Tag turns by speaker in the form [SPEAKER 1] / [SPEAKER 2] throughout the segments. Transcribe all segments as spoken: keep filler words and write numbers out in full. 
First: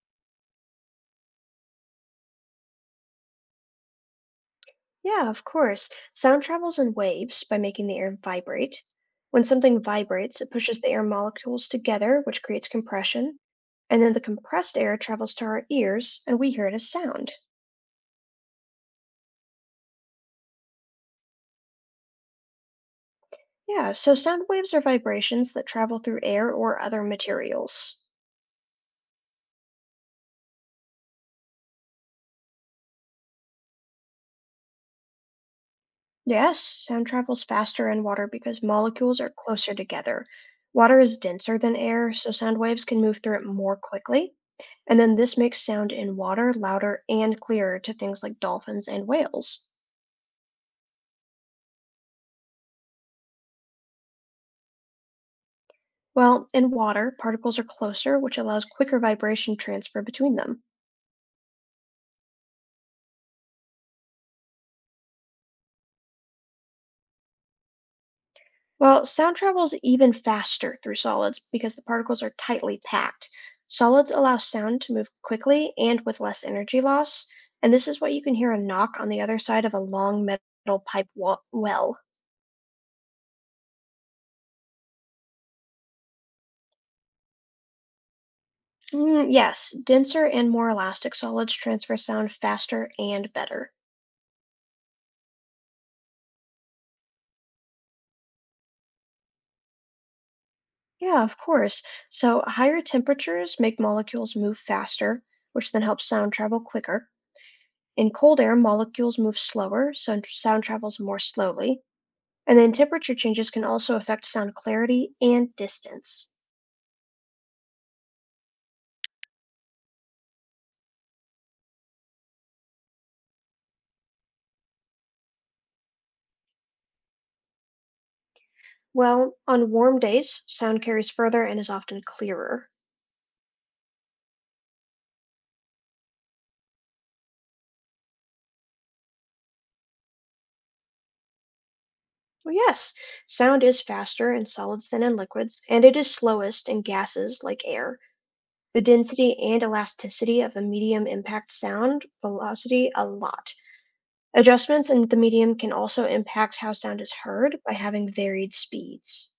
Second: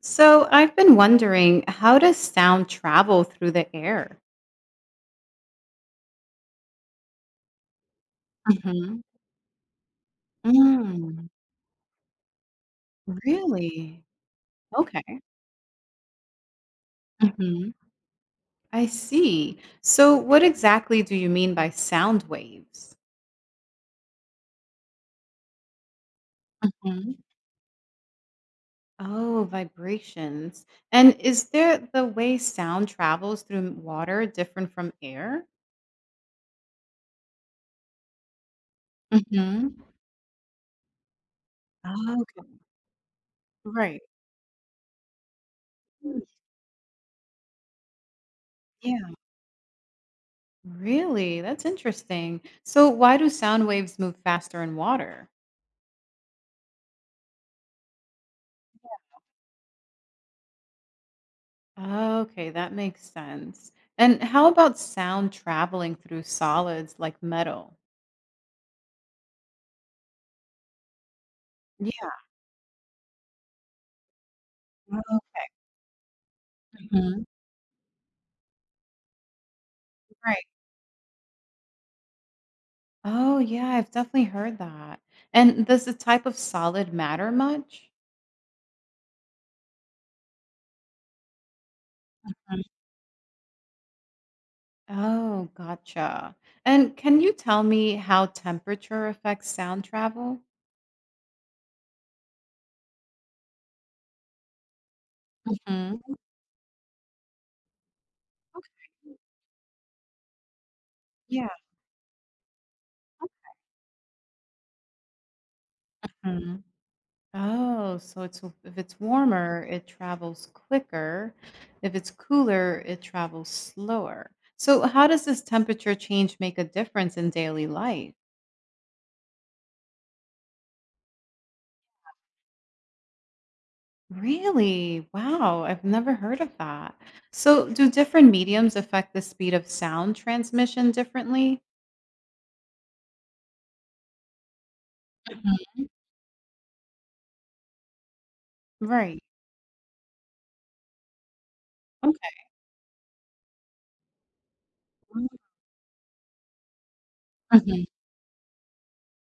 [SPEAKER 1] So I've been wondering, how does sound travel through the air?
[SPEAKER 2] Yeah, of course. Sound travels in waves by making the air vibrate.
[SPEAKER 1] Mhm.
[SPEAKER 2] When something vibrates, it pushes the air
[SPEAKER 1] Mm.
[SPEAKER 2] molecules together, which creates compression. And
[SPEAKER 1] Really?
[SPEAKER 2] then the compressed air
[SPEAKER 1] Okay.
[SPEAKER 2] travels to our ears, and we hear it as sound.
[SPEAKER 1] Mhm. I see. So what exactly do you mean by sound waves?
[SPEAKER 2] Yeah, so sound waves are vibrations that travel through air or other
[SPEAKER 1] Mhm.
[SPEAKER 2] materials.
[SPEAKER 1] Oh, vibrations. And is there the way sound travels through water different from air?
[SPEAKER 2] Yes, sound travels faster in water because molecules are closer
[SPEAKER 1] Mhm.
[SPEAKER 2] together. Water is denser than air,
[SPEAKER 1] Oh,
[SPEAKER 2] so
[SPEAKER 1] okay.
[SPEAKER 2] sound waves can move through it more
[SPEAKER 1] Right.
[SPEAKER 2] quickly. And then this makes sound in
[SPEAKER 1] Mm.
[SPEAKER 2] water louder and clearer to things like dolphins and
[SPEAKER 1] Yeah.
[SPEAKER 2] whales.
[SPEAKER 1] Really? That's interesting. So why do sound waves move faster in water?
[SPEAKER 2] Well, in water, particles are closer, which allows quicker vibration transfer between them.
[SPEAKER 1] Okay, that makes sense. And how about sound traveling through solids like metal?
[SPEAKER 2] Well, sound travels even faster through solids because the
[SPEAKER 1] Yeah.
[SPEAKER 2] particles are tightly packed. Solids allow sound to move quickly and with less energy
[SPEAKER 1] Mhm.
[SPEAKER 2] loss, and this is what you can hear a knock on the other side of a long
[SPEAKER 1] Right.
[SPEAKER 2] metal pipe wa- well.
[SPEAKER 1] Oh, yeah, I've definitely heard that. And does the type of solid matter much?
[SPEAKER 2] Mm, yes, denser and more elastic solids transfer sound
[SPEAKER 1] Mm.
[SPEAKER 2] faster and better.
[SPEAKER 1] Oh, gotcha. And can you tell me how temperature affects sound travel?
[SPEAKER 2] Yeah, of course. So higher temperatures make molecules move faster, which then helps
[SPEAKER 1] Mhm.
[SPEAKER 2] sound travel quicker. In cold air,
[SPEAKER 1] Okay.
[SPEAKER 2] molecules move slower, so sound travels more
[SPEAKER 1] Yeah.
[SPEAKER 2] slowly. And then temperature changes can also affect sound clarity and distance.
[SPEAKER 1] Oh, so it's if it's warmer, it travels quicker. If it's cooler, it travels slower. So how does this temperature change make a difference in daily life?
[SPEAKER 2] Well, on warm days, sound carries further and is often clearer.
[SPEAKER 1] Really? Wow, I've never heard of that. So do different mediums affect the speed of sound transmission differently?
[SPEAKER 2] Well, yes, sound is faster in solids than in liquids,
[SPEAKER 1] Mhm.
[SPEAKER 2] and it is slowest in gases like air. The
[SPEAKER 1] Right.
[SPEAKER 2] density and elasticity of a medium impact sound
[SPEAKER 1] Okay.
[SPEAKER 2] velocity a lot. Adjustments in the medium can also impact how sound is heard by
[SPEAKER 1] Mhm.
[SPEAKER 2] having varied speeds.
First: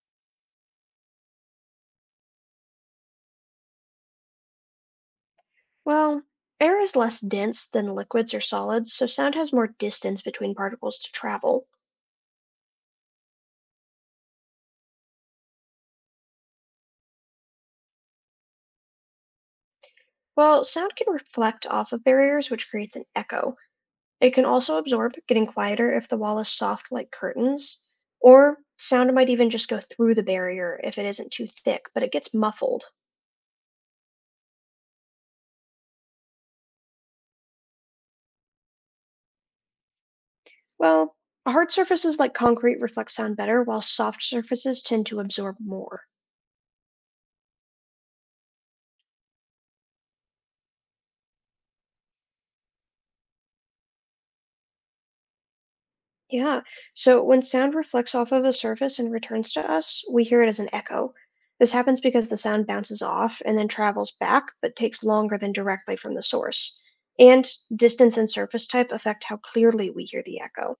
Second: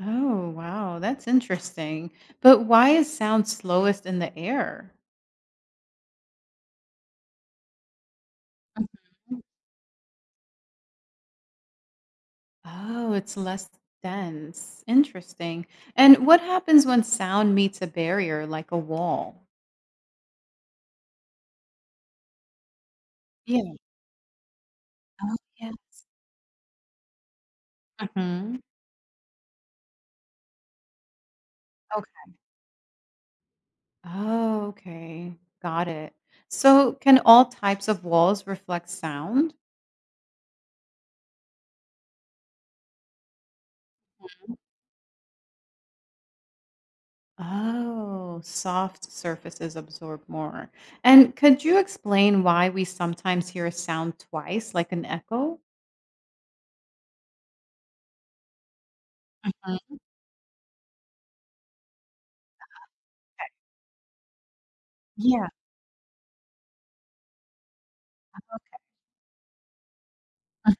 [SPEAKER 1] Oh, wow, that's interesting. But why is sound slowest in the air?
[SPEAKER 2] Well, air is less dense than liquids or solids, so sound
[SPEAKER 1] Mhm.
[SPEAKER 2] has more distance between particles to travel.
[SPEAKER 1] Oh, it's less dense. Interesting. And what happens when sound meets a barrier like a wall?
[SPEAKER 2] While sound can reflect off of barriers, which creates an echo,
[SPEAKER 1] Yeah.
[SPEAKER 2] it can also absorb,
[SPEAKER 1] Oh,
[SPEAKER 2] getting
[SPEAKER 1] yeah.
[SPEAKER 2] quieter if the wall is soft like curtains. Or
[SPEAKER 1] Hmm.
[SPEAKER 2] sound might even just go through the barrier if it isn't too thick, but
[SPEAKER 1] Okay.
[SPEAKER 2] it gets muffled.
[SPEAKER 1] Oh, okay. Got it. So, can all types of walls reflect sound?
[SPEAKER 2] Well, hard surfaces like concrete reflect sound better, while soft
[SPEAKER 1] Mhm.
[SPEAKER 2] surfaces tend to absorb more.
[SPEAKER 1] Oh, soft surfaces absorb more. And could you explain why we sometimes hear a sound twice, like an echo?
[SPEAKER 2] Yeah. So when sound reflects off of a surface and returns to
[SPEAKER 1] Mhm.
[SPEAKER 2] us, we hear it as an echo. This happens because the sound bounces off and then travels back, but takes longer
[SPEAKER 1] Yeah.
[SPEAKER 2] than directly from the source. And distance and surface type affect how clearly we hear the echo.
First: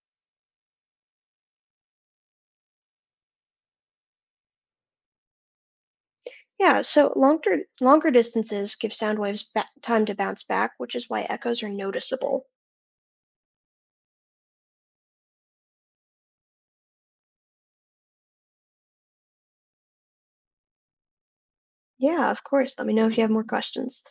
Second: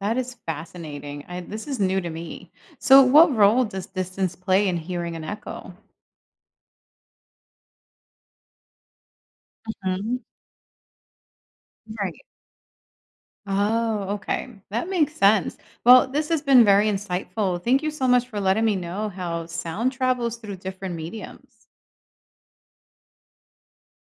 [SPEAKER 1] That is fascinating. I this is new to me. So what role does distance play in hearing an echo?
[SPEAKER 2] Yeah, so longer longer distances give sound waves ba- time to
[SPEAKER 1] Mhm.
[SPEAKER 2] bounce back, which is why echoes are
[SPEAKER 1] Right.
[SPEAKER 2] noticeable.
[SPEAKER 1] Oh, okay. That makes sense. Well, this has been very insightful. Thank you so much for letting me know how sound travels through different mediums.
[SPEAKER 2] Yeah, of course. Let me know if you have more questions.